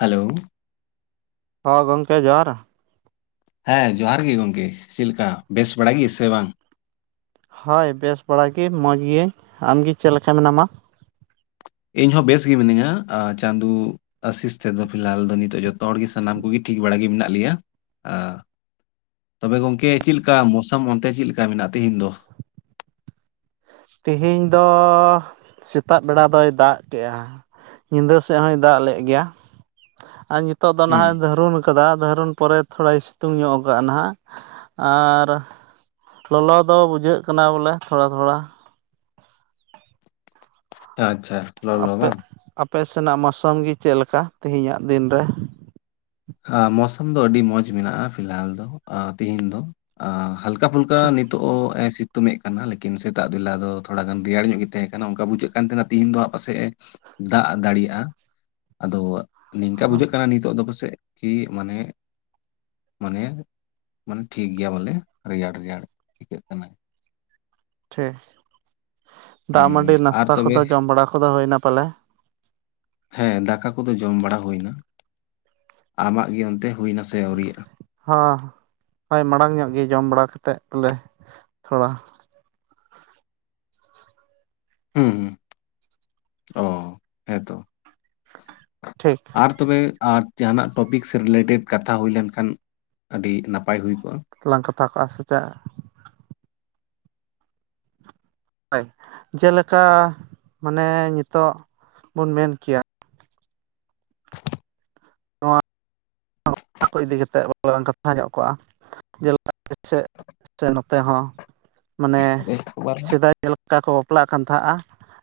Hello ᱦᱚ ᱜᱚᱝᱠᱮ ᱡᱚᱦᱟᱨ ᱦᱮᱸ ᱡᱚᱦᱟᱨ ᱜᱮ ᱜᱚᱝᱠᱮ ᱪᱮᱜ ᱞᱮᱠᱟ ᱵᱮᱥ ᱵᱟᱲᱟ ᱜᱮ ᱥᱮ ᱵᱟᱝ? ᱦᱳᱭ ᱵᱮᱥ ᱵᱟᱲᱟ ᱜᱮ ᱢᱚᱡᱽ ᱜᱤᱭᱟᱹᱧ᱾ ᱟᱢᱜᱮ ᱪᱮᱫ ᱞᱮᱠᱟ ᱢᱮᱱᱟᱢᱟ? ᱤᱧ ᱦᱚᱸ ᱵᱮᱥ ᱜᱮ ᱢᱤᱱᱟᱹᱧᱟ ᱟ ᱪᱟᱸᱫᱩ ᱟᱥᱤᱥ ᱛᱮᱫᱚ ᱯᱷᱤᱞᱦᱟᱞ ᱫᱚ ᱱᱤᱛᱚᱜ ᱡᱚᱛᱚ ᱦᱚᱲᱜ ᱜᱮ ᱥᱟᱱᱟᱢ ᱠᱚᱜᱮ ᱴᱷᱤᱠ ᱵᱟᱲᱟ ᱜᱮ ᱢᱮᱱᱟᱜ ᱞᱮᱭᱟ᱾ ᱟᱸ ᱛᱚᱵᱮ ᱜᱚᱝᱠᱮ ᱪᱮᱜ ᱞᱮᱠᱟ ᱢᱳᱥᱟᱢ ᱚᱱᱛᱮ ᱪᱮᱜ ᱞᱮᱠᱟ ᱢᱮᱱᱟᱜᱼᱟ ᱛᱮᱦᱮᱧ ᱫᱚ? ᱛᱤᱦᱤᱧ ᱫᱚ ᱥᱮᱛᱟᱜ ᱵᱮᱲᱟ ᱫᱚᱭ ᱫᱟᱜ ᱠᱮᱜᱼᱟ᱾ ᱧᱤᱫᱟᱹ ᱥᱮᱜ ᱦᱚᱸᱭ ᱫᱟᱜ ᱞᱮᱜ ᱜᱮᱭᱟ ᱟᱨ ᱱᱤᱛᱚᱜ ᱫᱚ ᱦᱩᱸ ᱱᱟᱦᱟᱜ ᱫᱷᱟᱹᱨᱩᱱ ᱠᱟᱫᱟ ᱫᱷᱟᱹᱨᱚᱱ ᱯᱚᱨᱮ ᱛᱷᱚᱲᱟᱭ ᱥᱤᱛᱩᱝ ᱧᱚᱜ ᱠᱟᱜᱼᱟ ᱱᱟᱦᱟᱜ ᱟᱨ ᱞᱚᱞᱚ ᱫᱚ ᱵᱩᱡᱷᱟᱹᱜ ᱠᱟᱱᱟ ᱵᱚᱞᱮ ᱛᱷᱚᱲᱟ ᱛᱷᱚᱲᱟ ᱟᱪᱪᱷᱟ ᱞᱚᱞᱚ ᱟᱯᱮ ᱵᱟᱝ? ᱟᱯᱮ ᱥᱮᱱᱟᱜ ᱢᱟᱥᱟᱝ ᱜᱮ ᱪᱮᱫ ᱞᱮᱠᱟ ᱛᱮᱦᱮᱧᱟᱜ ᱫᱤᱱ ᱨᱮ ᱢᱚᱥᱟᱢ ᱫᱚ ᱟᱹᱰᱤ ᱢᱚᱸᱡᱽ ᱢᱮᱱᱟᱜ-ᱟ ᱯᱷᱤᱞᱦᱟᱞ ᱫᱚ ᱛᱦᱮᱧ ᱫᱚ ᱟ ᱦᱟᱞᱠᱟ ᱯᱷᱩᱞᱠᱟ ᱱᱤᱛᱚᱜ ᱮ ᱥᱤᱛᱩᱝ ᱮᱫ ᱠᱟᱱᱟ ᱞᱮᱠᱤᱱ ᱥᱮᱛᱟᱜ ᱵᱮᱞᱟ ᱫᱚ ᱛᱷᱚᱲᱟ ᱜᱟᱱ ᱨᱮᱭᱟᱲ ᱧᱚᱜ ᱜᱮ ᱛᱟᱦᱮᱸ ᱠᱟᱱᱟ ᱚᱱᱠᱟ ᱵᱩᱡᱷᱟᱹᱜ ᱠᱟᱱ ᱛᱟᱦᱮᱱᱟ ᱛᱮᱦᱤᱧ ᱫᱚ ᱦᱟᱸᱜ ᱯᱟᱥᱮᱡ ᱮ ᱫᱟᱜ ᱫᱟᱲᱮᱭᱟᱜ-ᱟ ᱟᱫᱚ ᱱᱤᱝᱠᱟ ᱵᱩᱡᱷᱟᱹᱜ ᱠᱟᱱᱟ ᱱᱤᱛᱳᱜ ᱫᱚ ᱯᱟᱥᱮᱡ ᱠᱤ ᱢᱟᱱᱮ ᱢᱟᱱᱮ ᱢᱟᱱᱮ ᱴᱷᱤᱠ ᱜᱮᱭᱟ ᱵᱚᱞᱮ ᱨᱮᱭᱟᱲ ᱨᱮᱭᱟᱲ ᱟᱹᱭᱠᱟᱹᱜ ᱠᱟᱱᱟ ᱴᱷᱤᱠ ᱫᱟᱜ ᱦᱩᱸ ᱢᱟᱸᱰᱤ ᱟᱨ ᱱᱟᱥᱛᱟ ᱛᱚᱵᱮ ᱠᱚᱫᱚ ᱡᱚᱢ ᱵᱟᱲᱟ ᱠᱚᱫᱚ ᱦᱩᱭᱱᱟ ᱯᱟᱞᱮ ᱦᱮᱸ ᱫᱟᱠᱟ ᱠᱚᱫᱚ ᱡᱚᱢ ᱵᱟᱲᱟ ᱦᱩᱭᱱᱟ᱾ ᱟᱢᱟᱜ ᱜᱮ ᱚᱱᱛᱮ ᱦᱩᱭᱱᱟ ᱥᱮ ᱟᱹᱣᱨᱤᱭᱟᱜ-ᱟ? ᱦᱚᱸ ᱦᱳᱭ ᱢᱟᱲᱟᱝ ᱧᱚᱜ ᱜᱮ ᱡᱚᱢ ᱵᱟᱲᱟ ᱠᱟᱛᱮᱫ ᱞᱮ ᱛᱷᱚᱲᱟ, ᱦᱩᱸ ᱦᱩᱸ, ᱚ ᱦᱮᱸ ᱛᱚ᱾ ᱴᱷᱤᱠ᱾ ᱟᱨ ᱛᱚᱵᱮ ᱟᱨ ᱡᱟᱦᱟᱱᱟᱜ ᱴᱚᱯᱤᱠ ᱥᱮ ᱨᱤᱞᱮᱴᱮᱰ ᱠᱟᱛᱷᱟ ᱦᱩᱭ ᱞᱮᱱ ᱠᱷᱟᱱ ᱟᱹᱰᱤ ᱱᱟᱯᱟᱭ ᱦᱩᱭ ᱠᱚᱜ-ᱟ᱾ ᱞᱟᱝ ᱠᱟᱛᱷᱟ ᱠᱚᱜ-ᱟ ᱥᱮ ᱪᱮᱜ᱾ ᱦᱳᱭ ᱡᱮᱞᱮᱠᱟ ᱢᱟᱱᱮ ᱱᱤᱛᱳᱜ ᱵᱚᱱ ᱢᱮᱱ ᱠᱮᱭᱟ᱾ ᱚᱱᱟ ᱠᱚ ᱤᱫᱤ ᱠᱟᱛᱮᱫ ᱟᱱ [unintelligible] ᱠᱟᱛᱷᱟ ᱧᱚᱜ ᱠᱚᱜ-ᱟ᱾ ᱡᱮᱞᱟ [unintelligible] ᱥᱮ ᱱᱚᱛᱮ ᱦᱚᱸ ᱢᱟᱱᱮ ᱟᱫᱚ ᱮᱠᱵᱟᱨ ᱥᱮᱫᱟᱭ᱾ ᱪᱮ ᱞᱮᱠᱟ ᱠᱚ ᱵᱟᱯᱞᱟᱜ ᱠᱟᱱ ᱛᱟᱦᱟᱸᱜ-ᱟ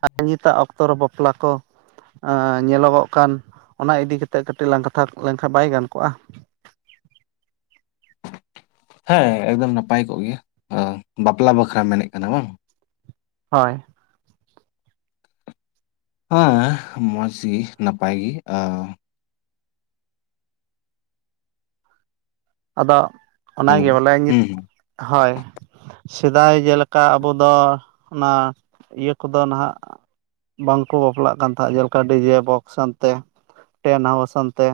ᱟᱨ ᱱᱤᱛᱚᱜ ᱚᱠᱛᱚ ᱨᱮ ᱵᱟᱯᱞᱟ ᱠᱚ᱾ ᱟᱸ ᱧᱮᱞᱚᱜᱚᱜ ᱠᱟᱱ ᱚᱱᱟ ᱤᱫᱤ ᱠᱟᱛᱮᱫ ᱠᱟᱹᱴᱤᱡ ᱞᱟᱝ ᱠᱟᱛᱷᱟ ᱠᱚᱜ ᱞᱮᱱᱠᱷᱟᱡ ᱵᱟᱭ ᱜᱟᱱ ᱠᱚᱜ-ᱟ? ᱦᱮᱸ ᱮᱠᱫᱚᱢ ᱱᱟᱯᱟᱭ ᱠᱚᱜ ᱜᱮᱭᱟ ᱵᱟᱯᱞᱟ ᱵᱟᱠᱷᱨᱟᱢ ᱢᱮᱱᱮᱫ ᱠᱟᱱᱟ ᱵᱟᱝ ᱦᱳᱭ ᱦᱮᱸ ᱢᱚᱡᱽ ᱜᱤ ᱱᱟᱯᱟᱭ ᱜᱤ ᱟ ᱟᱫᱚ ᱦᱮᱞᱳ ᱚᱱᱟᱜᱮ ᱵᱚᱞᱮ ᱱᱤᱛ ᱦᱩᱸ ᱦᱩᱸ ᱦᱳᱭ᱾ ᱥᱮᱫᱟᱭ ᱡᱮᱞᱮᱠᱟ ᱟᱵᱚ ᱫᱚ ᱚᱱᱟ ᱤᱭᱟᱹ ᱠᱚᱫᱚ ᱱᱟᱦᱟᱜ᱾ ᱵᱟᱝᱠᱚ ᱵᱟᱯᱞᱟᱜ ᱠᱟᱱ ᱛᱟᱦᱮᱸᱫ ᱡᱮᱞᱮᱠᱟ ᱰᱤᱡᱮ ᱵᱚᱠᱥ ᱟᱱᱛᱮ᱾ ᱴᱮᱱ ᱦᱟᱣᱥᱟᱱᱛᱮ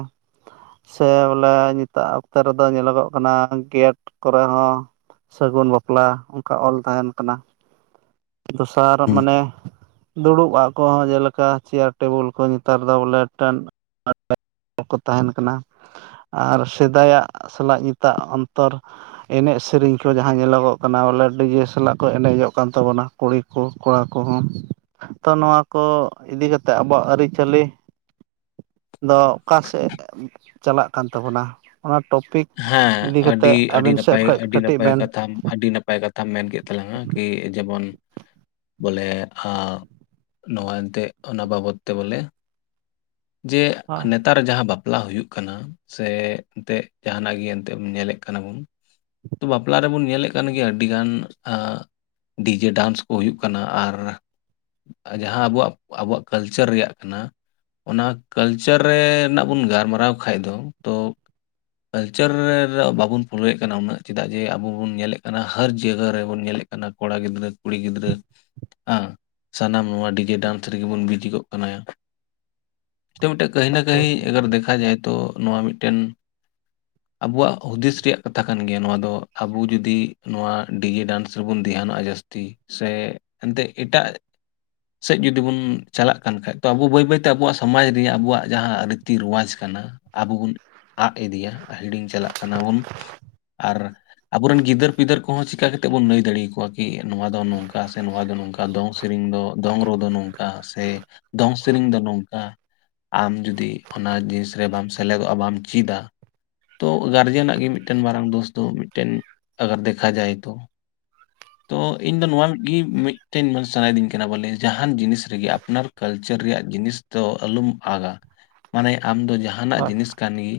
ᱥᱮ ᱵᱚᱞᱮ ᱱᱤᱛᱟᱜ᱾ ᱛᱮ ᱨᱮᱫᱚ ᱧᱮᱞᱚᱜᱚᱜ ᱠᱟᱱᱟ ᱜᱮᱴ ᱠᱚᱨᱮ ᱦᱚᱸ᱾ ᱥᱟᱹᱜᱩᱱ ᱵᱟᱯᱞᱟ ᱚᱱᱠᱟ ᱚᱞ ᱛᱟᱦᱮᱱ ᱠᱟᱱᱟ᱾ ᱫᱚᱥᱟᱨ ᱦᱩᱸ᱾ ᱢᱟᱱᱮ ᱫᱩᱲᱩᱵ-ᱟ ᱠᱚᱦᱚᱸ ᱡᱮᱞᱮᱠᱟ ᱪᱮᱭᱟᱨ ᱴᱮᱵᱩᱞ ᱠᱚ ᱱᱮᱛᱟᱨ ᱫᱚ ᱵᱚᱞᱮ ᱢᱤᱫᱴᱮᱱ ᱠᱚ ᱛᱟᱦᱮᱱ ᱠᱟᱱᱟ, ᱟᱨ ᱥᱮᱫᱟᱭᱟᱜ ᱥᱟᱞᱟᱜ ᱱᱤᱛᱟᱜ ᱚᱱᱛᱚᱨ᱾ ᱮᱱᱮᱡ ᱥᱮᱨᱮᱧ ᱠᱚ ᱡᱟᱦᱟᱸ ᱧᱮᱞᱚᱜᱚᱜ ᱠᱟᱱᱟ ᱵᱚᱞᱮ ᱰᱤᱡᱮ ᱥᱟᱞᱟᱜ ᱠᱚ ᱮᱱᱮᱡᱚᱜ ᱠᱟᱱ ᱛᱟᱵᱚᱱᱟ᱾ ᱠᱩᱲᱤ ᱠᱚ ᱠᱚᱲᱟ ᱠᱚᱦᱚᱸ᱾ ᱛᱚ ᱱᱚᱣᱟ ᱠᱚ ᱤᱫᱤ ᱠᱟᱛᱮᱫ ᱟᱵᱚᱣᱟᱜ ᱟᱹᱨᱤᱪᱟᱹᱞᱤ ᱫᱚ᱾ ᱚᱠᱟᱥᱮᱫ ᱪᱟᱞᱟᱜ ᱠᱟᱱ ᱛᱟᱵᱚᱱᱟ? ᱚᱱᱟ ᱴᱚᱯᱤᱠ ᱦᱮᱸ, ᱤᱫᱤ ᱟᱹᱰᱤ ᱠᱟᱛᱮᱫ ᱟᱹᱰᱤ ᱟᱵᱮᱱ ᱥᱮᱫ ᱱᱟᱯᱟᱭ ᱠᱷᱚᱡ ᱟᱹᱰᱤ ᱠᱟᱹᱴᱤᱡ ᱱᱟᱯᱟᱭ ᱵᱮᱱ ᱠᱟᱛᱷᱟᱢ ᱟᱹᱰᱤ ᱱᱟᱯ ᱱᱟᱯᱟᱭ ᱠᱟᱛᱷᱟᱢ ᱢᱮᱱ ᱠᱮᱫ ᱛᱟᱞᱟᱝᱟ ᱠᱤ ᱡᱮᱢᱚᱱ᱾ ᱵᱚᱞᱮ ᱱᱚᱣᱟ ᱮᱱᱛᱮᱫ ᱚᱱᱟ ᱵᱟᱵᱚᱛ ᱛᱮ ᱵᱚᱞᱮ᱾ ᱡᱮ ᱦᱳᱭ ᱱᱮ ᱛᱟᱨ ᱡᱟᱦᱟᱸ ᱵᱟᱯᱞᱟ ᱦᱩᱭᱩᱜ ᱠᱟᱱᱟ ᱥᱮ ᱮᱱᱛᱮ ᱡᱟᱦᱱᱟᱜ ᱜᱮ ᱮᱱᱛᱮ ᱧᱮᱞᱮᱜ ᱠᱟᱱᱟ ᱵᱚᱱ᱾ ᱛᱚ ᱵᱟᱯᱞᱟ ᱨᱮᱵᱚᱱ ᱧᱮᱞᱮᱫ᱾ ᱠᱟᱱ ᱜᱮᱭᱟ ᱟᱹᱰᱤ ᱜᱟᱱ ᱰᱤᱡᱮ ᱰᱟᱱᱥ ᱠᱚ ᱦᱩᱭᱩᱜ ᱠᱟᱱᱟ ᱟᱨ᱾ ᱡᱟᱦᱟᱸ ᱟᱵᱩᱣᱟᱜ ᱟᱵᱚᱣᱟᱜ ᱠᱟᱞᱪᱟᱨ ᱨᱮᱭᱟᱜ ᱠᱟᱱᱟ᱾ ᱚᱱᱟ ᱠᱟᱞᱪᱟᱨ ᱨᱮᱻᱱᱟᱜ ᱵᱚᱱ ᱜᱟᱨᱢᱟᱨᱟᱣ ᱠᱷᱟᱡ ᱫᱚ ᱛᱚ ᱠᱟᱞᱪᱟᱨ ᱨᱮ ᱨᱮ ᱵᱟᱵᱚᱱ ᱯᱷᱳᱞᱳᱭᱮᱫ ᱠᱟᱱᱟ ᱩᱱᱟᱹᱜ ᱪᱮᱫᱟᱜ ᱡᱮ ᱟᱵᱚ ᱵᱚᱱ ᱧᱮᱞᱮᱫ ᱠᱟᱱᱟ ᱦᱟᱨ ᱡᱟᱭᱜᱟ ᱨᱮᱵᱚᱱ ᱧᱮᱞᱮᱫ᱾ ᱠᱟᱱᱟ ᱠᱚᱲᱟ ᱜᱤᱫᱽᱨᱟᱹ ᱠᱩᱲᱤ ᱜᱤᱫᱽᱨᱟᱹ᱾ ᱟᱸ ᱥᱟᱱᱟᱢ ᱱᱚᱣᱟ ᱰᱤᱡᱮ ᱰᱟᱱᱥ ᱨᱮᱜᱮ ᱵᱚᱱ ᱵᱤᱡᱤ ᱜᱚᱜ ᱠᱟᱱᱟ᱾ ᱢᱤᱫᱴᱮᱡ ᱠᱟᱹᱦᱤ ᱱᱟ ᱠᱟᱹᱦᱤ ᱴᱷᱤᱠ ᱟᱜᱟᱨ ᱫᱮᱠᱷᱟ ᱡᱟᱭᱮ ᱛᱳ ᱱᱚᱣᱟ ᱢᱤᱫᱴᱮᱱ᱾ [inaudible] ᱟᱵᱚᱣᱟᱜ ᱦᱩᱫᱤᱥ ᱨᱮᱭᱟᱜ ᱠᱟᱛᱷᱟ ᱠᱟᱱ ᱜᱮᱭᱟ ᱱᱚᱣᱟ ᱫᱚ ᱟᱵᱩ ᱡᱩᱫᱤ ᱱᱚᱣᱟ ᱰᱤᱡᱮ ᱰᱟᱱᱥ ᱨᱮᱵᱚᱱ ᱫᱷᱮᱭᱟᱱᱚᱜᱼᱟ ᱡᱟᱹᱥᱛᱤ᱾ ᱥᱮ ᱮᱱᱛᱜ ᱮᱴᱟᱜ ᱥᱮᱫ ᱡᱩᱫᱤ ᱵᱚᱱ ᱪᱟᱞᱟᱜ ᱠᱟᱱ ᱠᱷᱟᱡ ᱛᱚ ᱟᱵᱚ ᱵᱟᱹᱭ ᱵᱟᱹᱭ- ᱟᱵᱣᱟᱜ ᱥᱚᱢᱟᱡᱽ ᱨᱮᱭᱟᱜ ᱟᱵᱚᱣᱟᱜ ᱡᱟᱦᱟᱸ ᱨᱤᱛᱤ ᱨᱳᱣᱟᱡᱽ ᱠᱟᱱᱟ ᱟᱵᱚ ᱵᱚᱱ- ᱟᱫ ᱤᱫᱤᱭᱟ ᱦᱤᱲᱤᱧ ᱪᱟᱞᱟᱜ ᱠᱟᱱᱟ ᱵᱚᱱ᱾ ᱟᱨ ᱟᱵᱚᱨᱮᱱ ᱜᱤᱫᱟᱹᱨ ᱯᱤᱫᱟᱹᱨ ᱠᱚᱦᱚᱸ ᱪᱤᱠᱟ ᱠᱟᱛᱮᱫ ᱵᱚᱱ ᱞᱟᱹᱭ ᱫᱟᱲᱮ ᱟᱠᱚᱣᱟ᱾ ᱠᱤ ᱱᱚᱣᱟ ᱫᱚ ᱱᱚᱝᱠᱟ ᱥᱮ ᱱᱚᱣᱟ ᱫᱚ ᱱᱚᱝᱠᱟ, ᱫᱚᱝ ᱥᱮᱨᱮᱧ ᱫᱚ ᱫᱚᱝ ᱨᱩ ᱫᱚ ᱱᱚᱝᱠᱟ ᱥᱮ᱾ ᱫᱚᱝ ᱥᱮᱨᱤᱧ ᱫᱚ ᱱᱚᱝ- ᱟᱢ ᱡᱩᱫᱤ ᱚᱱᱟ ᱡᱤᱱᱤᱥ ᱨᱮ ᱵᱟᱢ ᱥᱮᱞᱮᱫᱚᱜᱼᱟ ᱵᱟᱢ ᱪᱤᱫᱟ᱾ ᱛᱚ ᱜᱟᱨᱡᱮᱱᱟᱜ ᱜᱮ ᱢᱤᱫᱴᱮᱱ ᱢᱟᱨᱟᱝ ᱫᱳᱥ ᱫᱚ, ᱢᱤᱫᱴᱮᱱ ᱟᱜᱟᱨ ᱫᱮᱠᱷᱟ ᱡᱟᱭ ᱛᱚ᱾ ᱟᱨ [unintelligible] ᱛᱚ ᱤᱧ ᱫᱚ ᱱᱚᱣᱟ ᱜᱮ ᱢᱤᱫᱴᱮᱱ ᱥᱟᱱᱟᱭᱮᱫᱤᱧ ᱠᱟᱱᱟ ᱵᱚᱞᱮ ᱡᱟᱦᱟᱱ ᱡᱤᱱᱤᱥ ᱨᱮᱜᱮ ᱟᱯᱱᱟᱨ ᱠᱟᱞᱪᱟᱨ ᱨᱮᱭᱟᱜ ᱡᱤᱱᱤᱥ ᱛᱚ ᱟᱞᱚᱢ ᱟᱜᱟᱹ᱾ ᱢᱟᱱᱮ ᱟᱢ ᱫᱚ ᱡᱟᱦᱟᱱᱟᱜ ᱦᱳᱭ ᱡᱤᱱᱤᱥ ᱠᱟᱱ ᱜᱮ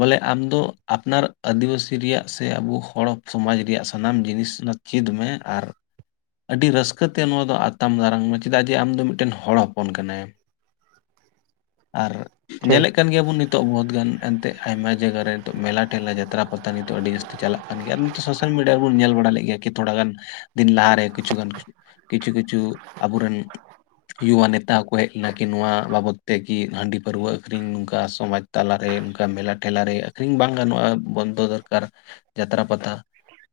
ᱵᱚᱞᱮ ᱟᱢ ᱫᱚ ᱟᱯᱱᱟᱨ ᱟᱹᱫᱤᱵᱟᱹᱥᱤ ᱨᱮᱭᱟᱜ ᱥᱮ ᱟᱵᱚ ᱦᱚᱲ ᱥᱚᱢᱟᱡᱽ ᱨᱮᱭᱟᱜ ᱥᱟᱱᱟᱢ ᱡᱤᱱᱤᱥ- ᱪᱤᱫ ᱢᱮ ᱟᱨ- ᱟᱹᱰᱤ ᱨᱟᱹᱥᱠᱟᱹ ᱛᱮ ᱱᱚᱣᱟ ᱫᱚ ᱟᱛᱟᱢ ᱫᱟᱨᱟᱢ ᱢᱮ ᱪᱮᱫᱟᱜ ᱡᱮ ᱟᱢ ᱫᱚ ᱢᱤᱫᱴᱮᱱ ᱦᱚᱲ ᱦᱚᱯᱚᱱ ᱠᱟᱱᱟᱢ᱾ ᱟᱨ ᱴᱷᱤᱠ ᱧᱮᱞᱮᱫ ᱠᱟᱱ ᱜᱮᱭᱟ ᱵᱚᱱ ᱱᱤᱛ ᱱᱤᱛᱚᱜ ᱵᱚᱦᱩᱛ ᱜᱟᱱ ᱮᱱᱛᱮ ᱟᱭᱢᱟ ᱡᱟᱭᱜᱟ ᱨᱮ ᱱᱤᱛᱚᱜ ᱢᱮᱞᱟ ᱴᱮᱞᱟ ᱡᱟᱛᱨᱟ ᱯᱟᱛᱟ ᱱᱤᱛᱚᱜ ᱟᱹᱰᱤ ᱡᱟᱹᱥᱛᱤ ᱪᱟᱞᱟᱜ- ᱠᱟᱱ ᱜᱮᱭᱟ ᱟᱨ ᱱᱤᱛᱚᱜ ᱥᱳᱥᱟᱞ ᱢᱤᱰᱤᱭᱟ ᱨᱮᱵᱚᱱ ᱧᱮᱞ ᱵᱟᱲᱟ ᱞᱮᱫ ᱜᱮᱭᱟ ᱠᱤ ᱛᱷᱚᱲᱟ ᱜᱟᱱ ᱫᱤᱱ ᱞᱟᱦᱟᱨᱮ ᱠᱤᱪᱷᱩᱜᱟᱱ- ᱠᱤᱪᱷᱩ ᱠᱤᱪᱷᱩ ᱟᱵᱚᱨᱮᱱ ᱩᱣᱟ ᱱᱮᱛᱟ ᱦᱚᱠᱚ ᱦᱮᱡ- ᱱᱟᱠᱤ ᱱᱚᱣᱟ ᱵᱟᱵᱚᱛ ᱛᱮ ᱠᱤ ᱦᱟᱺᱰᱤ ᱯᱟᱹᱨᱣᱟᱹ ᱟᱹᱷᱨᱤᱧ ᱱᱚᱝᱠᱟ ᱥᱚᱢᱟᱡᱽ ᱛᱟᱞᱟ ᱨᱮ ᱱᱚᱝᱠᱟ ᱢᱮᱞᱟ ᱴᱷᱮᱞᱟ ᱨᱮ᱾ ᱟᱹᱠᱷᱨᱤᱧ ᱵᱟᱝ ᱜᱟᱱᱚᱜᱼᱟ ᱵᱚᱱᱫᱚ ᱫᱚᱨᱠᱟᱨ ᱡᱟᱛᱨᱟ ᱯᱟᱛᱟ᱾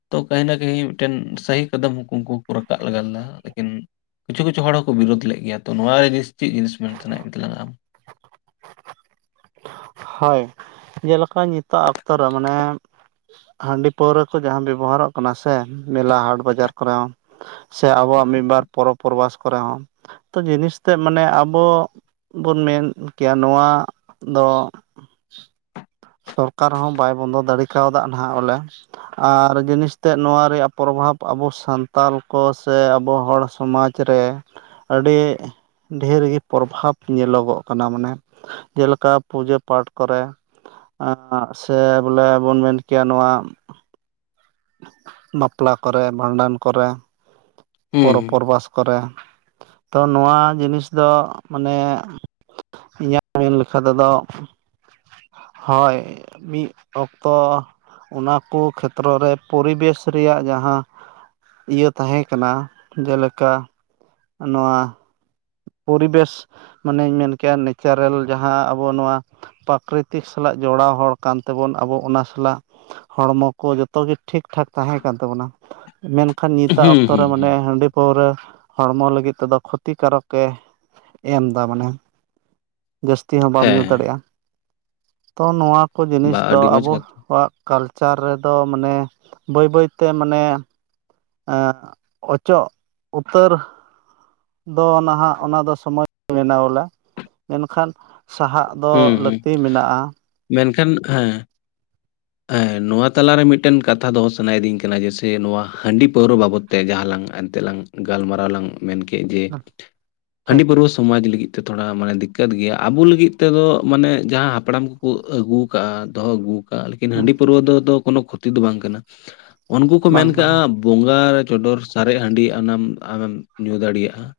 ᱛᱚ ᱠᱟᱹᱦᱤᱱᱟ ᱠᱟᱹᱦᱤ ᱢᱤᱫᱴᱮᱱ ᱥᱟᱦᱤ ᱠᱟᱫᱚᱢ ᱩᱱᱠᱩ ᱠᱚ ᱨᱟᱠᱟᱵ ᱞᱟᱜᱟ ᱞᱮᱫᱟ ᱞᱮᱠᱤᱱ- ᱠᱤᱪᱷᱩ ᱠᱤᱪᱷᱩ ᱦᱚᱲᱠᱚ ᱵᱤᱨᱳᱫ ᱞᱮᱫ ᱜᱮᱭᱟ᱾ᱛᱚ ᱱᱚᱣᱟ ᱨᱮ ᱡᱟ. ᱥᱛᱤ ᱪᱮᱫ ᱡᱤᱱᱤᱥ ᱢᱮᱱ ᱥᱟᱱᱟᱭᱮᱫ ᱢᱮ ᱛᱟᱞᱟᱝᱟ ᱟᱢ? ᱦᱳᱭ ᱡᱮᱞᱮᱠᱟ ᱱᱤᱛᱚᱜ ᱚᱠᱛᱚ ᱨᱮ ᱢᱟᱱᱮ- ᱦᱟᱺᱰᱤ ᱯᱟᱹᱣᱨᱟᱹ ᱠᱚ ᱡᱟᱦᱟᱸ ᱵᱮᱵᱚᱦᱟᱨᱚᱜ ᱠᱟᱱᱟ ᱥᱮ ᱢᱮᱞᱟ ᱦᱟᱴ ᱵᱟᱡᱟᱨ ᱠᱚᱨᱮ ᱦᱚᱸ᱾ ᱥᱮ ᱟᱵᱚᱣᱟᱜ ᱢᱤᱫ ᱵᱟᱨ ᱯᱚᱨᱚᱵᱽ ᱯᱚᱨᱵᱟᱥ ᱠᱚᱨᱮ ᱦᱚᱸ᱾ ᱛᱚ ᱡᱤᱱᱤᱥ ᱛᱮ ᱢᱟᱱᱮ ᱟᱵᱚ ᱵᱚᱱ ᱢᱮᱱ ᱠᱮᱭᱟ ᱱᱚᱣᱟ ᱫᱚ- ᱥᱚᱨᱠᱟᱨ ᱦᱚᱸ ᱵᱟᱭ ᱵᱚᱱᱫᱚ ᱫᱟᱲᱮ ᱠᱟᱣᱫᱟ ᱱᱟᱦᱟᱜ ᱵᱚᱞᱮ᱾ ᱟᱨ ᱡᱤᱱᱤᱥ ᱛᱮᱜ ᱱᱚᱣᱟ ᱨᱮᱭᱟᱜ ᱯᱨᱚᱵᱷᱟᱵᱽ ᱟᱵᱚ ᱥᱟᱱᱛᱟᱞ ᱠᱚ ᱥᱮ ᱟᱵᱚ ᱦᱚᱲ ᱥᱚᱢᱟᱡᱽ- ᱨᱮ ᱟᱹᱰᱤ ᱰᱷᱮᱨ ᱜᱮ ᱯᱨᱚᱵᱷᱟᱵᱽ ᱧᱮᱞᱚᱜᱚᱜ ᱠᱟᱱᱟ ᱢᱟᱱᱮ᱾ ᱡᱮᱞᱮᱠᱟ ᱯᱩᱡᱟᱹ- ᱯᱟᱴ ᱠᱚᱨᱮ ᱥᱮ ᱵᱚᱞᱮ ᱵᱚᱱ ᱢᱮᱱ ᱠᱮᱭᱟ ᱱᱚᱣᱟ- ᱵᱟᱯᱞᱟ ᱠᱚᱨᱮ ᱵᱷᱟᱸᱰᱟᱱ ᱠᱚᱨᱮ᱾ ᱯᱚᱨᱚᱵᱽ ᱦᱩᱸ ᱯᱚᱨᱵᱟᱥ ᱠᱚᱨᱮ- ᱛᱚ ᱱᱚᱣᱟ ᱡᱤᱱᱤᱥ ᱫᱚ ᱢᱟᱱᱮ- ᱤᱧᱟᱜ ᱢᱮᱱ ᱞᱮᱠᱷᱟ ᱛᱮᱫᱚ᱾ ᱦᱳᱭ ᱢᱤᱫ ᱚᱠᱛᱚ ᱚᱱᱟᱠᱚ ᱠᱷᱮᱛᱨᱚ ᱨᱮ- ᱯᱚᱨᱤᱵᱮᱥ ᱨᱮᱭᱟᱜ ᱡᱟᱦᱟᱸ ᱤᱭᱟᱹ ᱛᱟᱦᱮᱸ ᱠᱟᱱᱟ ᱡᱮᱞᱮᱠᱟ- ᱱᱚᱣᱟ ᱯᱚᱨᱤᱵᱮᱥ- ᱢᱟᱱᱮᱧ ᱢᱮᱱ ᱠᱮᱭᱟ ᱱᱮᱪᱟᱨᱮᱞ ᱡᱟᱦᱟᱸ ᱟᱵᱚ ᱱᱚᱣᱟ᱾ ᱯᱨᱟᱠᱨᱤᱛᱤᱠ ᱥᱟᱞᱟᱜ ᱡᱚᱲᱟᱣ ᱦᱚᱲ ᱠᱟᱱ ᱛᱮᱵᱚᱱ ᱟᱵᱚ ᱚᱱᱟ ᱥᱟᱞᱟᱜ- ᱦᱚᱲᱢᱚ ᱠᱚ ᱡᱚᱛᱚ ᱜᱮ ᱴᱷᱤᱠᱴᱷᱟᱠ ᱛᱟᱦᱮᱸ ᱠᱟᱱ ᱛᱟᱵᱚᱱᱟ ᱢᱮᱱ- ᱠᱷᱟᱱ ᱱᱤᱛᱟᱜ ᱦᱩᱸ ᱚᱠᱛᱚ ᱨᱮ ᱦᱩᱸ ᱢᱟᱱᱮ ᱦᱩᱸ ᱦᱟᱺᱰᱤ ᱯᱟᱹᱣᱨᱟᱹ- ᱦᱚᱲᱢᱚ ᱞᱟᱹᱜᱤᱫ ᱛᱮᱫᱚ ᱠᱷᱚᱛᱤ ᱠᱟᱨᱚᱠ ᱮ ᱮᱢᱫᱟ ᱢᱟᱱᱮ᱾ ᱡᱟᱹᱥᱛᱤ ᱦᱚᱸ ᱵᱟᱢ ᱧᱩ ᱦᱮᱸ ᱫᱟᱲᱮᱭᱟᱜᱼᱟ᱾ ᱛᱚ ᱱᱚᱣᱟ ᱠᱚ ᱵᱟ ᱡᱤᱱᱤᱥ ᱫᱚ ᱟᱹᱰᱤ ᱢᱚᱸᱡᱽ ᱠᱟᱛᱷᱟ ᱟᱵᱚᱣᱟᱜ- ᱠᱟᱞᱪᱟᱨ ᱨᱮᱫᱚ ᱢᱟᱱᱮ ᱵᱟᱹᱭ ᱵᱟᱹᱭᱛᱮ ᱢᱟᱱᱮ- ᱚᱪᱚᱜ ᱩᱛᱟᱹᱨ- ᱫᱚ ᱱᱟᱦᱟᱜ ᱚᱱᱟ ᱫᱚ ᱥᱚᱢᱚᱭ [unintelligible] ᱵᱮᱱᱟᱣᱟᱞᱟ ᱢᱮᱱᱠᱷᱟᱱ ᱥᱟᱦᱟᱜ ᱫᱚ ᱦᱩᱸ ᱦᱩᱸ ᱞᱟᱹᱠᱛᱤ ᱢᱮᱱᱟᱜᱼᱟ ᱢᱮᱱᱠᱷᱟᱱ ᱦᱮᱸ ᱦᱮᱸ ᱱᱚᱣᱟ ᱛᱟᱞᱟᱨᱮ ᱢᱤᱫᱴᱮᱱ ᱠᱟᱛᱷᱟ ᱫᱚᱦᱚ ᱥᱟᱱᱟᱭᱤᱫᱤᱧ ᱠᱟᱱᱟ ᱡᱮᱭᱥᱮ ᱱᱚᱣᱟ ᱦᱟᱺᱰᱤ ᱯᱟᱹᱣᱨᱟᱹ ᱵᱟᱵᱚᱫ ᱛᱮ ᱡᱟᱦᱟᱸ ᱞᱟᱝ ᱮᱱᱛᱮᱜ ᱞᱟᱝ ᱜᱟᱞᱢᱟᱨᱟᱣ ᱞᱟᱝ ᱢᱮᱱ ᱠᱮᱫ ᱡᱮ ᱦᱟᱺᱰᱤ ᱴᱷᱤᱠ ᱯᱟᱹᱨᱟᱹᱣᱟ ᱥᱚᱢᱟᱡᱽ ᱞᱟᱹᱜᱤᱫ ᱛᱮ ᱛᱷᱚᱲᱟ ᱢᱟᱱᱮ ᱫᱤᱠᱠᱟ. ᱛ ᱜᱮᱭᱟ ᱟᱵᱚ ᱞᱟᱹᱜᱤᱫ ᱛᱮᱫᱚ ᱢᱟᱱᱮ ᱡᱟᱦᱟᱸ ᱦᱟᱯᱲᱟᱢ ᱠᱚ ᱟᱹᱜᱩ ᱠᱟᱜᱼᱟ ᱫᱚᱦᱚ ᱟᱹᱜᱩ ᱠᱟᱜᱼᱟ ᱦᱟᱺᱰᱤ ᱯᱟᱹᱨᱟᱹᱣᱟ ᱫᱚ ᱠᱳᱱᱳ ᱠᱷᱚᱛᱤ ᱫᱚ ᱵᱟᱝ ᱠᱟᱱᱟ ᱩᱱᱠᱩ ᱠᱚ ᱵᱟᱝ ᱢᱮᱱ ᱠᱟᱱᱟ ᱠᱟᱜᱼᱟ ᱵᱚᱸᱜᱟ ᱨᱮ ᱪᱚᱰᱚᱨ ᱥᱟᱨᱮᱡ ᱦᱟᱺᱰᱤ ᱚᱱᱟᱢ ᱟᱢᱮᱢ ᱧᱩ ᱫᱟᱲᱮᱭᱟᱜᱼᱟ᱾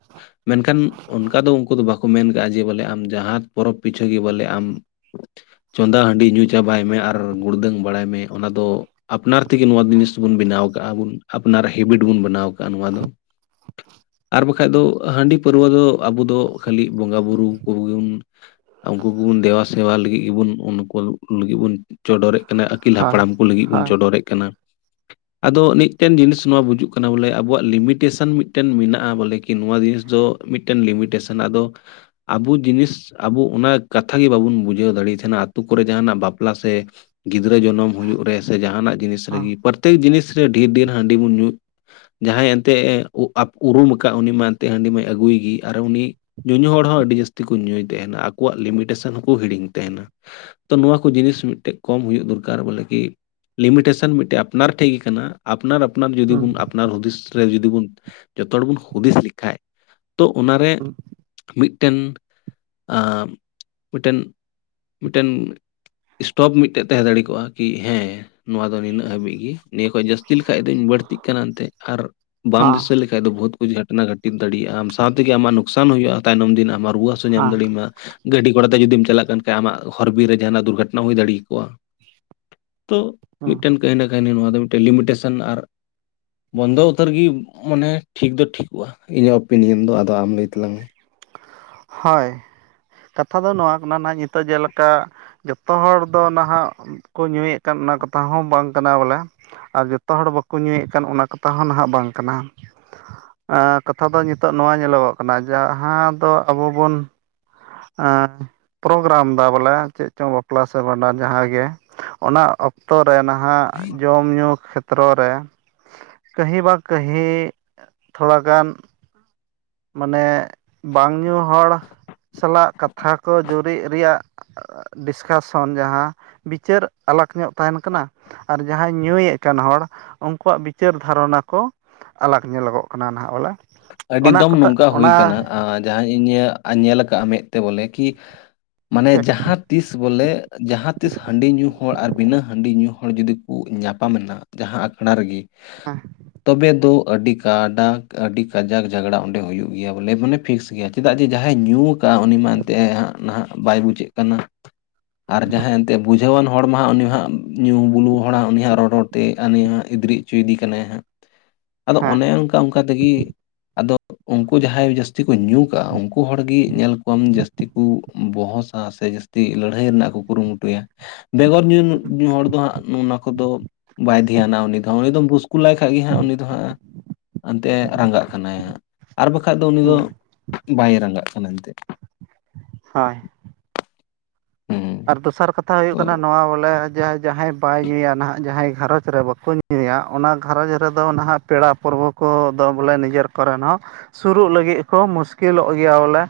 ᱢᱮᱱᱠᱷᱟᱱ ᱚᱱᱠᱟ ᱫᱚ ᱩᱱᱠᱩ ᱫᱚ ᱵᱟᱠᱚ ᱢᱮᱱ ᱠᱟᱜᱼᱟ ᱡᱮ ᱵᱚᱞᱮ ᱟᱢ ᱡᱟᱦᱟᱸ ᱯᱚᱨᱚᱵᱽ ᱯᱤᱪᱷᱟᱹ ᱜᱮ ᱵᱚᱞᱮ ᱟᱢ [inaudible] ᱪᱚᱸᱫᱟ ᱦᱟᱺᱰᱤ ᱧᱩ ᱪᱟᱵᱟᱭ ᱢᱮ ᱟᱨ ᱜᱩᱲᱫᱟᱹᱝ ᱵᱟᱲᱟᱭ ᱢᱮ ᱚᱱᱟ ᱫᱚ ᱟᱯᱱᱟᱨ ᱛᱮᱜᱮ ᱱᱚᱣᱟ ᱡᱤᱱᱤᱥ ᱵᱚᱱ ᱵᱮᱱᱟᱣ ᱠᱟᱣᱟ ᱵᱚᱱ ᱟᱯᱱᱟᱨ ᱦᱮᱵᱤᱴ ᱵᱚᱱ ᱵᱮᱱᱟᱣ ᱟᱠᱟᱟᱜᱼᱟ ᱱᱚᱣᱟ ᱫᱚ᱾ ᱟᱨ ᱵᱟᱠᱷᱟᱡ ᱫᱚ ᱦᱟᱺᱰᱤ ᱯᱟᱹᱨᱣᱟ ᱫᱚ ᱟᱵᱚ ᱫᱚ ᱠᱷᱟᱹᱞᱤ ᱵᱚᱸᱜᱟᱵᱩᱨᱩ ᱠᱚᱜᱮ ᱵᱚᱱ ᱩᱱᱠᱩ ᱠᱚᱵᱚᱱ ᱫᱮᱵᱟᱥᱮᱵᱟ ᱞᱟᱹᱜᱤᱫ ᱜᱮᱵᱚᱱ ᱩᱱᱠᱩ ᱞᱟᱹᱜᱤᱫ ᱵᱚᱱ ᱪᱚᱰᱚᱨᱮᱜ ᱠᱟᱱᱟ ᱟᱹᱜᱤᱞ ᱦᱳᱭ ᱦᱟᱯᱲᱟᱢ ᱠᱚ ᱞᱟᱹᱜᱤᱫ ᱵᱚᱱ ᱦᱳᱭ ᱪᱚᱰᱚᱨᱮᱫ ᱠᱟᱱᱟ᱾ [inaudible] ᱟᱫᱚ ᱢᱤᱫᱴᱮᱱ ᱡᱤᱱᱤᱥ ᱱᱚᱣᱟ ᱵᱩᱡᱩᱜ ᱠᱟᱱᱟ ᱵᱚᱞᱮ ᱟᱵᱚᱣᱟᱜ ᱞᱤᱢᱤᱴᱮᱥᱚᱱ ᱢᱤᱫᱴᱮᱱ ᱢᱮᱱᱟᱜᱼᱟ ᱵᱚᱞᱮ ᱠᱤ ᱱᱚᱣᱟ ᱡᱤᱱᱤᱥ ᱫᱚ ᱢᱤᱫᱴᱮᱱ ᱞᱤᱢᱤᱴᱮᱥᱚᱱ ᱟᱫᱚ ᱟᱵᱚ ᱡᱤᱱᱤᱥ ᱟᱵᱚ ᱚᱱᱟ ᱠᱟᱛᱷᱟ ᱜᱮ ᱵᱟᱵᱚᱱ ᱵᱩᱡᱷᱟᱹᱣ ᱫᱟᱲᱮᱭ ᱛᱟᱦᱮᱱᱟ ᱟᱛᱳ ᱠᱚᱨᱮ ᱡᱟᱦᱟᱱᱟᱜ ᱵᱟᱯᱞᱟ ᱥᱮ ᱜᱤᱫᱽᱨᱟᱹ ᱡᱚᱱᱚᱢ ᱦᱩᱭᱩᱜ ᱨᱮ ᱥᱮ ᱡᱟᱦᱟᱱᱟᱜ ᱡᱤᱱᱤᱥ ᱦᱮᱸ ᱨᱮᱜᱮ ᱯᱨᱚᱛᱮᱠ ᱡᱤᱱᱤᱥ ᱨᱮ ᱰᱷᱮᱨ ᱰᱷᱮᱨ ᱦᱟᱺᱰᱤ ᱵᱚᱱ ᱧᱩ ᱡᱟᱦᱟᱸᱭ ᱮᱱᱛᱜ ᱮ ᱩᱨᱩᱢ ᱟᱠᱟᱫ ᱩᱱᱤ ᱢᱟ ᱮᱱᱛᱮ ᱦᱟᱺᱰᱤ ᱢᱟᱭ ᱟᱹᱜᱩᱭ ᱜᱮ ᱟᱨ ᱩᱱᱤ ᱧᱩᱧᱩ ᱦᱚᱲ ᱦᱚᱸ ᱟᱹᱰᱤ ᱡᱟᱹᱥᱛᱤ ᱠᱚ ᱧᱩᱭ ᱛᱟᱦᱮᱱᱟ ᱟᱠᱚᱣᱟᱜ ᱞᱤᱢᱤᱴᱮᱥᱚᱱ ᱦᱚᱸᱠᱚ ᱦᱤᱲᱤᱧ ᱛᱟᱦᱮᱱᱟ᱾ ᱛᱚ ᱱᱚᱣᱟ ᱠᱚ ᱡᱤᱱᱤᱥ ᱢᱤᱫᱴᱮᱠ ᱠᱚᱢ ᱦᱩᱭᱩᱜ ᱫᱚᱨᱠᱟᱨ ᱵᱚᱞᱮ ᱠᱤ ᱞᱤᱢᱤᱴᱮᱥᱚᱱ ᱢᱤᱫᱴᱮᱱ ᱟᱯᱱᱟᱨ ᱴᱷᱮᱡ ᱜᱮ ᱠᱟᱱᱟ᱾ ᱟᱯᱱᱟᱨ ᱟᱯᱱᱟᱨ ᱡᱩᱫᱤ ᱵᱚᱱ ᱦᱮᱸ ᱟᱯᱱᱟᱨ ᱦᱩᱫᱤᱥ ᱨᱮ ᱡᱩᱫᱤ ᱵᱚᱱ ᱡᱚᱛᱚ ᱦᱚᱲ ᱵᱚᱱ ᱦᱩᱫᱤᱥ ᱞᱮᱠᱷᱟᱱᱡ ᱛᱚ ᱚᱱᱟᱨᱮ ᱢᱤᱫᱴᱮᱱ ᱟᱸᱻ ᱢᱤᱫᱴᱮᱱ ᱢᱤᱫᱴᱮᱱ ᱥᱴᱳᱯ ᱢᱤᱫ ᱟᱴᱮᱫ ᱛᱟᱦᱮᱸ ᱫᱟᱲᱮ ᱠᱚᱜᱼᱟ ᱠᱤ ᱦᱮᱸ ᱱᱚᱣᱟ ᱫᱚ ᱱᱤᱱᱟᱹᱜ ᱦᱟᱹᱵᱤᱡ ᱜᱮ᱾ ᱱᱤᱭᱟᱹ ᱠᱷᱚᱡ ᱡᱟᱹᱥᱛᱤ ᱞᱮᱠᱷᱟᱡ ᱫᱚᱧ ᱵᱟᱹᱲᱛᱤᱜ ᱠᱟᱱᱟ ᱮᱱᱛᱮ ᱟᱨ ᱵᱟᱢ ᱫᱤᱥᱟᱹ ᱦᱮᱸ ᱞᱮᱠᱷᱟᱱ ᱵᱟᱠᱷᱟᱡ ᱫᱚ ᱵᱚᱦᱩᱛ ᱠᱩᱪ ᱜᱷᱟᱴᱱᱟ ᱜᱷᱟᱴᱤᱛ ᱫᱟᱲᱭᱟᱜᱼᱟ᱾ ᱟᱢ ᱥᱟᱶᱛᱮᱜᱮ ᱟᱢᱟᱜ ᱞᱚᱥᱠᱥᱟᱱ ᱦᱩᱭᱩᱜᱼᱟ ᱛᱟᱭᱱᱚᱢ ᱫᱤᱱ ᱟᱢᱟᱜ ᱨᱩᱭᱟᱹᱜ ᱦᱟᱥᱩ ᱧᱟᱢ ᱫᱟᱲᱮᱭᱟᱢᱟ ᱜᱟᱹᱰᱤ ᱜᱷᱚᱲᱟ ᱛᱮ ᱡᱩᱫᱤᱢ ᱪᱟᱞᱟᱜ ᱠᱷᱟᱱ ᱟᱢᱟᱜ ᱦᱚᱨ ᱵᱤᱨ ᱨᱮ ᱡᱟᱦᱟᱱᱟᱜ ᱫᱩᱨᱜᱷᱚᱴᱚᱱᱟ ᱦᱩᱭ ᱫᱟᱲᱮᱭᱟᱜ᱾ ᱛᱚ ᱦᱮᱸ ᱢᱤᱫᱴᱮᱱ ᱠᱟᱹᱦᱤ ᱱᱟ ᱠᱟᱹᱦᱤ ᱱᱚᱣᱟ ᱫᱚ ᱢᱤᱫᱴᱮᱱ ᱞᱤᱢᱤᱴᱮᱥᱚᱱ ᱟᱨ ᱵᱚᱱᱫᱚ ᱩᱛᱟᱹᱨ ᱜᱮ ᱢᱟᱱᱮ ᱴᱷᱤᱠ ᱫᱚ ᱴᱷᱤᱠᱚᱜᱼᱟ᱾ ᱤᱧᱟᱹᱜ ᱚᱯᱤᱱᱤᱭᱚᱱ ᱫᱚ ᱟᱫᱚ ᱟᱢ ᱞᱟᱹᱭ ᱛᱟᱞᱟᱝ ᱢᱮ᱾ ᱦᱳᱭ᱾ ᱠᱟᱛᱷᱟ ᱫᱚ ᱱᱚᱣᱟ ᱠᱟᱱᱟ ᱱᱟᱦᱟᱜ ᱱᱤᱛᱚᱜ ᱡᱮᱞᱮᱠᱟ ᱡᱚᱛᱚ ᱦᱚᱲ ᱫᱚ ᱱᱟᱦᱟᱜ ᱠᱚ ᱧᱩᱭᱮᱫ ᱠᱟᱱ ᱚᱱᱟ ᱠᱟᱛᱷᱟ ᱦᱚᱸ ᱵᱟᱝ ᱠᱟᱱᱟ ᱵᱚᱞᱮ ᱟᱨ ᱡᱚᱛᱚ ᱦᱚᱲ ᱵᱟᱠᱚ ᱧᱩᱭᱮᱫ ᱠᱟᱱ ᱚᱱᱟ ᱠᱟᱛᱷᱟ ᱦᱚᱸ ᱱᱟᱦᱟᱜ ᱵᱟᱝ ᱠᱟᱱᱟ᱾ ᱠᱟᱛᱷᱟ ᱫᱚ ᱱᱤᱛᱚᱜ ᱱᱚᱣᱟ ᱧᱮᱞᱚᱜᱚᱜ ᱠᱟᱱᱟ ᱡᱟᱦᱟᱸ ᱫᱚ ᱟᱵᱚ ᱵᱚᱱ ᱟᱸ ᱯᱨᱳᱜᱨᱟᱢ ᱮᱫᱟ ᱵᱚᱞᱮ ᱪᱮᱫ ᱪᱚᱝ ᱵᱟᱯᱞᱟ ᱥᱮ ᱵᱷᱟᱸᱰᱟᱱ ᱡᱟᱦᱟᱸ ᱜᱮ ᱚᱱᱟ ᱚᱠᱛᱚ ᱨᱮ ᱱᱟᱦᱟᱜ ᱡᱚᱢ ᱧᱩ ᱠᱷᱮᱛᱨᱚ ᱨᱮ ᱠᱟᱹᱦᱤ ᱵᱟᱸ ᱠᱟᱹᱦᱤ ᱛᱷᱚᱲᱟᱜᱟᱱ ᱢᱟᱱᱮ ᱵᱟᱝ ᱧᱩ ᱦᱚᱲ ᱥᱟᱞᱟᱜ ᱠᱟᱛᱷᱟ ᱠᱚ ᱡᱩᱨᱤᱜ ᱨᱮᱭᱟᱜ ᱰᱤᱥᱠᱟᱥᱚᱱ ᱡᱟᱦᱟᱸ ᱵᱤᱪᱟᱹᱨ ᱟᱞᱟᱜ ᱧᱚᱜ ᱛᱟᱦᱮᱱ ᱠᱟᱱᱟ ᱟᱨ ᱡᱟᱦᱟᱸᱭ ᱧᱩᱭᱮᱫ ᱠᱟᱱ ᱦᱚᱲ ᱩᱱᱠᱩᱣᱟᱜ ᱵᱤᱪᱟᱹᱨ ᱫᱷᱟᱨᱚᱱᱟ ᱠᱚ ᱟᱞᱟᱠᱽ ᱧᱮᱞᱚᱜᱚᱜ ᱠᱟᱱᱟ ᱱᱟᱦᱟᱜ ᱵᱚᱞᱮ᱾ ᱟᱹᱰᱤ ᱚᱱᱟ ᱫᱚᱢ ᱠᱚᱛᱮ ᱱᱚᱝᱠᱟ ᱦᱩᱭ ᱚᱱᱟ ᱟᱠᱟᱱᱟ ᱟ ᱡᱟᱦᱟᱸ ᱤᱧ ᱧᱮᱞ ᱟᱠᱟᱫ ᱢᱮᱸᱫᱛᱮ ᱵᱚᱞᱮ ᱠᱤ ᱢᱟᱱᱮ ᱴᱷᱤᱠ ᱡᱟᱦᱟᱸ ᱛᱤᱥ ᱵᱚᱞᱮ ᱡᱟᱦᱟᱸ ᱛᱤᱥ ᱦᱟᱺᱰᱤ ᱧᱩ ᱦᱚᱲ ᱟᱨ ᱵᱤᱱᱟᱹ ᱦᱟᱺᱰᱤ ᱧᱩ ᱦᱚᱲ ᱡᱩᱫᱤ ᱠᱚ ᱧᱟᱯᱟᱢᱮᱱᱟ ᱡᱟᱦᱟᱸ ᱟᱠᱷᱲᱟ ᱨᱮᱜᱮ᱾ ᱦᱮᱸ ᱛᱚᱵᱮ ᱫᱚ ᱟᱹᱰᱤ ᱠᱟᱰᱟᱜ ᱟᱹᱰᱤ ᱠᱟᱡᱟᱠ ᱡᱷᱟᱜᱽᱲᱟ ᱚᱸᱰᱮ ᱦᱩᱭᱩᱜ ᱜᱮᱭᱟ ᱵᱚᱞᱮ ᱢᱟᱱᱮ ᱯᱷᱤᱠᱥ ᱜᱮᱭᱟ ᱪᱮᱫᱟᱜ ᱡᱮ ᱡᱟᱦᱟᱸᱭ ᱧᱩ ᱚᱱᱠᱟ ᱩᱱᱤ [unintelligible] ᱢᱮᱱᱟᱱᱛᱮ ᱦᱟᱸᱜ ᱱᱟᱦᱟᱜ ᱵᱟᱭ ᱵᱩᱡᱟᱹᱜ ᱠᱟᱱᱟ [inaudible] ᱟᱨ ᱡᱟᱦᱟᱸᱭ ᱮᱱᱛᱮᱫ ᱵᱩᱡᱷᱟᱹᱣᱟᱱ ᱦᱚᱲ ᱢᱟ ᱦᱟᱸᱜ ᱩᱱᱤ ᱦᱟᱸᱜ ᱧᱩ ᱵᱩᱞᱩ ᱦᱚᱲᱟᱜ ᱩᱱᱤ ᱦᱟᱸᱜ ᱨᱚᱲ ᱛᱮ ᱩᱱᱤᱭᱟᱜ ᱜᱤᱫᱽᱨᱤᱡ ᱦᱚᱪᱚᱭᱮᱫᱮ ᱠᱟᱱᱟᱭ ᱦᱟᱸᱜ ᱟᱫᱚ ᱚᱱᱮ ᱦᱮᱸ ᱚᱱᱠᱟ ᱚᱱᱠᱟ ᱛᱮᱜᱮ ᱟᱫᱚ ᱩᱱᱠᱩ ᱡᱟᱦᱟᱸᱭ ᱡᱟᱹᱥᱛᱤ ᱠᱚ ᱧᱩ ᱠᱟᱜ ᱩᱱᱠᱩ ᱦᱚᱲᱜ ᱧᱮᱞ ᱠᱚᱣᱟᱢ ᱡᱟᱹᱥᱛᱤ ᱠᱚ ᱵᱚᱦᱚᱥᱟ ᱥᱮ ᱴᱤᱜ ᱞᱟᱹᱲᱦᱟᱹᱭ ᱨᱮᱱᱟᱜ ᱠᱚ ᱠᱩᱨᱩᱢᱩᱴᱩᱭᱟ ᱵᱮᱜᱚᱨ ᱧᱩ ᱧᱩ ᱦᱚᱲ ᱫᱚ ᱦᱟᱸᱜ ᱱᱚ ᱱᱚᱣᱟ ᱠᱚᱫᱚ ᱵᱟᱭ ᱫᱷᱮᱭᱟᱱᱟ ᱩᱱᱤ ᱫᱚ ᱩᱱᱤ ᱫᱚᱢ ᱵᱩᱥᱠ ᱞᱟᱭ ᱠᱷᱟ ᱜᱮ ᱦᱟᱸᱜ ᱩᱱᱤ ᱫᱚ ᱦᱟᱸᱜ ᱮᱱᱛᱮ ᱨᱟᱸᱜᱟᱜ ᱠᱟᱱᱟᱭ ᱦᱟᱸᱜ ᱟᱨ ᱵᱟᱠᱷᱟᱡ ᱫᱚ ᱩᱱᱤ ᱫᱚ ᱦᱩᱸ ᱵᱟᱭ ᱨᱟᱸᱜᱟᱜ ᱠᱟᱱᱟ ᱮᱱᱛᱜ ᱦᱳᱭ ᱦᱩᱸ ᱟᱨ ᱫᱚᱥᱟᱨ ᱠᱟᱛᱷᱟ ᱦᱩᱭᱩᱜ ᱠᱟᱱᱟ ᱱᱚᱣᱟ ᱵᱚᱞᱮ ᱡᱟ ᱡᱟᱦᱟᱸᱭ ᱵᱟᱭ ᱧᱩᱭᱟ ᱱᱟᱦᱟᱜ ᱡᱟᱦᱟᱸᱭ ᱜᱷᱟᱨᱚᱸᱡᱽ ᱨᱮ ᱵᱟᱠᱚ ᱧᱩ ᱧᱩᱭᱟ ᱚᱱᱟ ᱜᱷᱟᱨᱚᱸᱡᱽ ᱨᱮᱫᱚ ᱱᱟᱦᱟᱜ ᱯᱮᱲᱟ ᱯᱟᱹᱨᱵᱟᱹ ᱠᱚ ᱫᱚ ᱵᱚᱞᱮ ᱱᱤᱡᱮᱨ ᱠᱚᱨᱮᱱ ᱦᱚᱸ ᱥᱩᱨᱩᱜ ᱞᱟᱹᱜᱤᱫ ᱠᱚ ᱢᱩᱥᱠᱤᱞᱚᱜ ᱜᱮᱭᱟ ᱵᱚᱞᱮ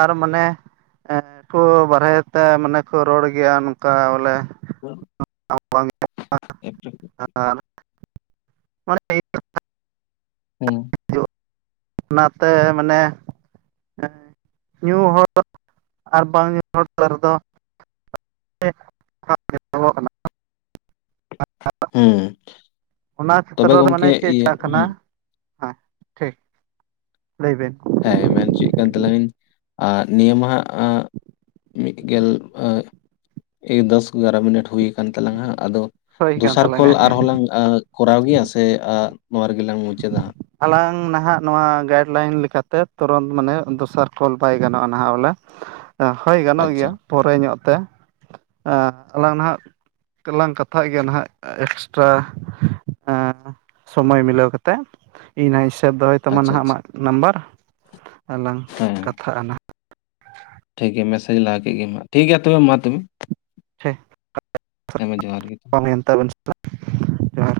ᱟᱨ ᱢᱟᱱᱮ ᱮ ᱠᱚ ᱵᱟᱨᱦᱮ ᱛᱮ ᱢᱟᱱᱮ ᱠᱚ ᱨᱚᱲ ᱜᱮᱭᱟ ᱱᱚᱝᱠᱟ ᱵᱚᱞᱮ [inaudible] ᱟᱨ ᱢᱟᱱ [inaudible] ᱦᱩᱸ ᱚᱱᱟᱛᱮ ᱢᱟᱱᱮ [unintelligible] ᱧᱩ ᱦᱚᱲ ᱟᱨ ᱵᱟᱝ ᱧᱩ ᱦᱚᱲ ᱨᱮᱫᱚ [inaudible] ᱦᱮᱸ ᱚᱱᱟ ᱛᱚᱵᱮ ᱠᱷᱮᱛᱨᱚ ᱨᱮ ᱜᱚᱝᱠᱮ ᱢᱟᱱᱮ ᱪᱮᱫ ᱤᱭᱟᱹ ᱪᱷᱟ ᱠᱟᱱᱟ ᱦᱩᱸ ᱦᱮᱸ ᱴᱷᱤᱠ ᱞᱟᱹᱭᱵᱤᱱ ᱦᱮᱸ ᱢᱮᱱ ᱦᱚᱪᱚᱭᱮᱫ ᱠᱟᱱ ᱛᱞᱟᱝᱤᱧ ᱟᱸ ᱱᱤᱭᱟᱹ ᱢᱟᱦᱟᱜ ᱟᱸ ᱢᱤᱫ ᱜᱮᱞ ᱮ ᱫᱚᱥ ᱮᱜᱟᱨᱚ ᱢᱤᱱᱤᱴ ᱦᱩᱭ ᱟᱠᱟᱱ ᱛᱟᱞᱟᱝᱟ ᱟᱫᱚ ᱦᱳᱭ ᱠᱟᱱ ᱫᱚᱥᱟᱨ ᱠᱚᱞ ᱛᱟᱞᱟᱝᱟ ᱟᱨᱦᱚᱸ ᱦᱮᱸ ᱞᱟᱝ ᱟ ᱠᱚᱨᱟᱣ ᱜᱮᱭᱟ ᱥᱮ ᱟ ᱱᱚᱣᱟ ᱨᱮᱜᱮ ᱞᱝ ᱢᱩᱪᱟᱹᱫᱟ ᱦᱟᱸᱜ ᱟᱞᱟᱝ ᱱᱟᱦᱟᱜ ᱱᱚᱣᱟ ᱜᱟᱭᱤᱰ ᱞᱟᱭᱤᱱ ᱞᱮᱠᱟᱛᱮ ᱛᱩᱨᱚᱱᱛ ᱢᱟᱱᱮ ᱫᱚᱥᱟᱨ ᱠᱚᱞ ᱵᱟᱭ ᱜᱟᱱᱚᱜᱼᱟ ᱱᱟᱦᱟᱜ ᱵᱚᱞᱮ ᱦᱳᱭ ᱜᱟᱱᱚᱜ ᱟᱪᱪᱷᱟ ᱜᱮᱭᱟ ᱯᱚᱨᱮ ᱧᱚᱜ ᱛᱮ ᱟᱻ ᱟᱞᱟᱝ ᱱᱟᱦᱟᱜ ᱛᱟᱦᱞᱮ ᱞᱟᱝ ᱠᱟᱛᱷᱟᱜ ᱜᱮᱭᱟ ᱱᱟᱦᱟᱜ ᱮᱠᱥᱴᱨᱟ ᱥᱳᱢᱳᱭ ᱢᱤᱞᱟᱹᱣ ᱠᱟᱛᱮᱫ ᱤᱧ ᱦᱟᱸᱜ ᱤᱧ ᱥᱮᱯ ᱫᱚᱦᱚᱭ ᱛᱟᱢᱟ ᱟᱪᱪᱷᱟ ᱱᱦᱟᱸᱜ ᱟᱪᱪᱷᱟ ᱟᱢᱟᱜ ᱱᱟᱢᱵᱟᱨ ᱟᱨᱞᱟᱟᱝ ᱦᱮᱸ ᱠᱟᱛᱷᱟᱜᱼᱟᱱᱟ ᱴᱷᱤᱠ ᱜᱮᱭᱟ ᱢᱮᱥᱮᱡᱽ ᱞᱟᱦᱟ ᱠᱮᱫ ᱜᱮᱢ ᱦᱟᱸᱜ ᱴᱷᱤᱠ ᱜᱮᱭᱟ ᱛᱚᱵᱮ ᱢᱟ ᱛᱚᱵᱮ [unintelligible] ᱦᱮᱸᱢᱟ ᱡᱚᱦᱟᱨ ᱜᱮ ᱦᱮᱸ ᱛᱟᱵᱮᱱ ᱡᱚᱦᱟᱨ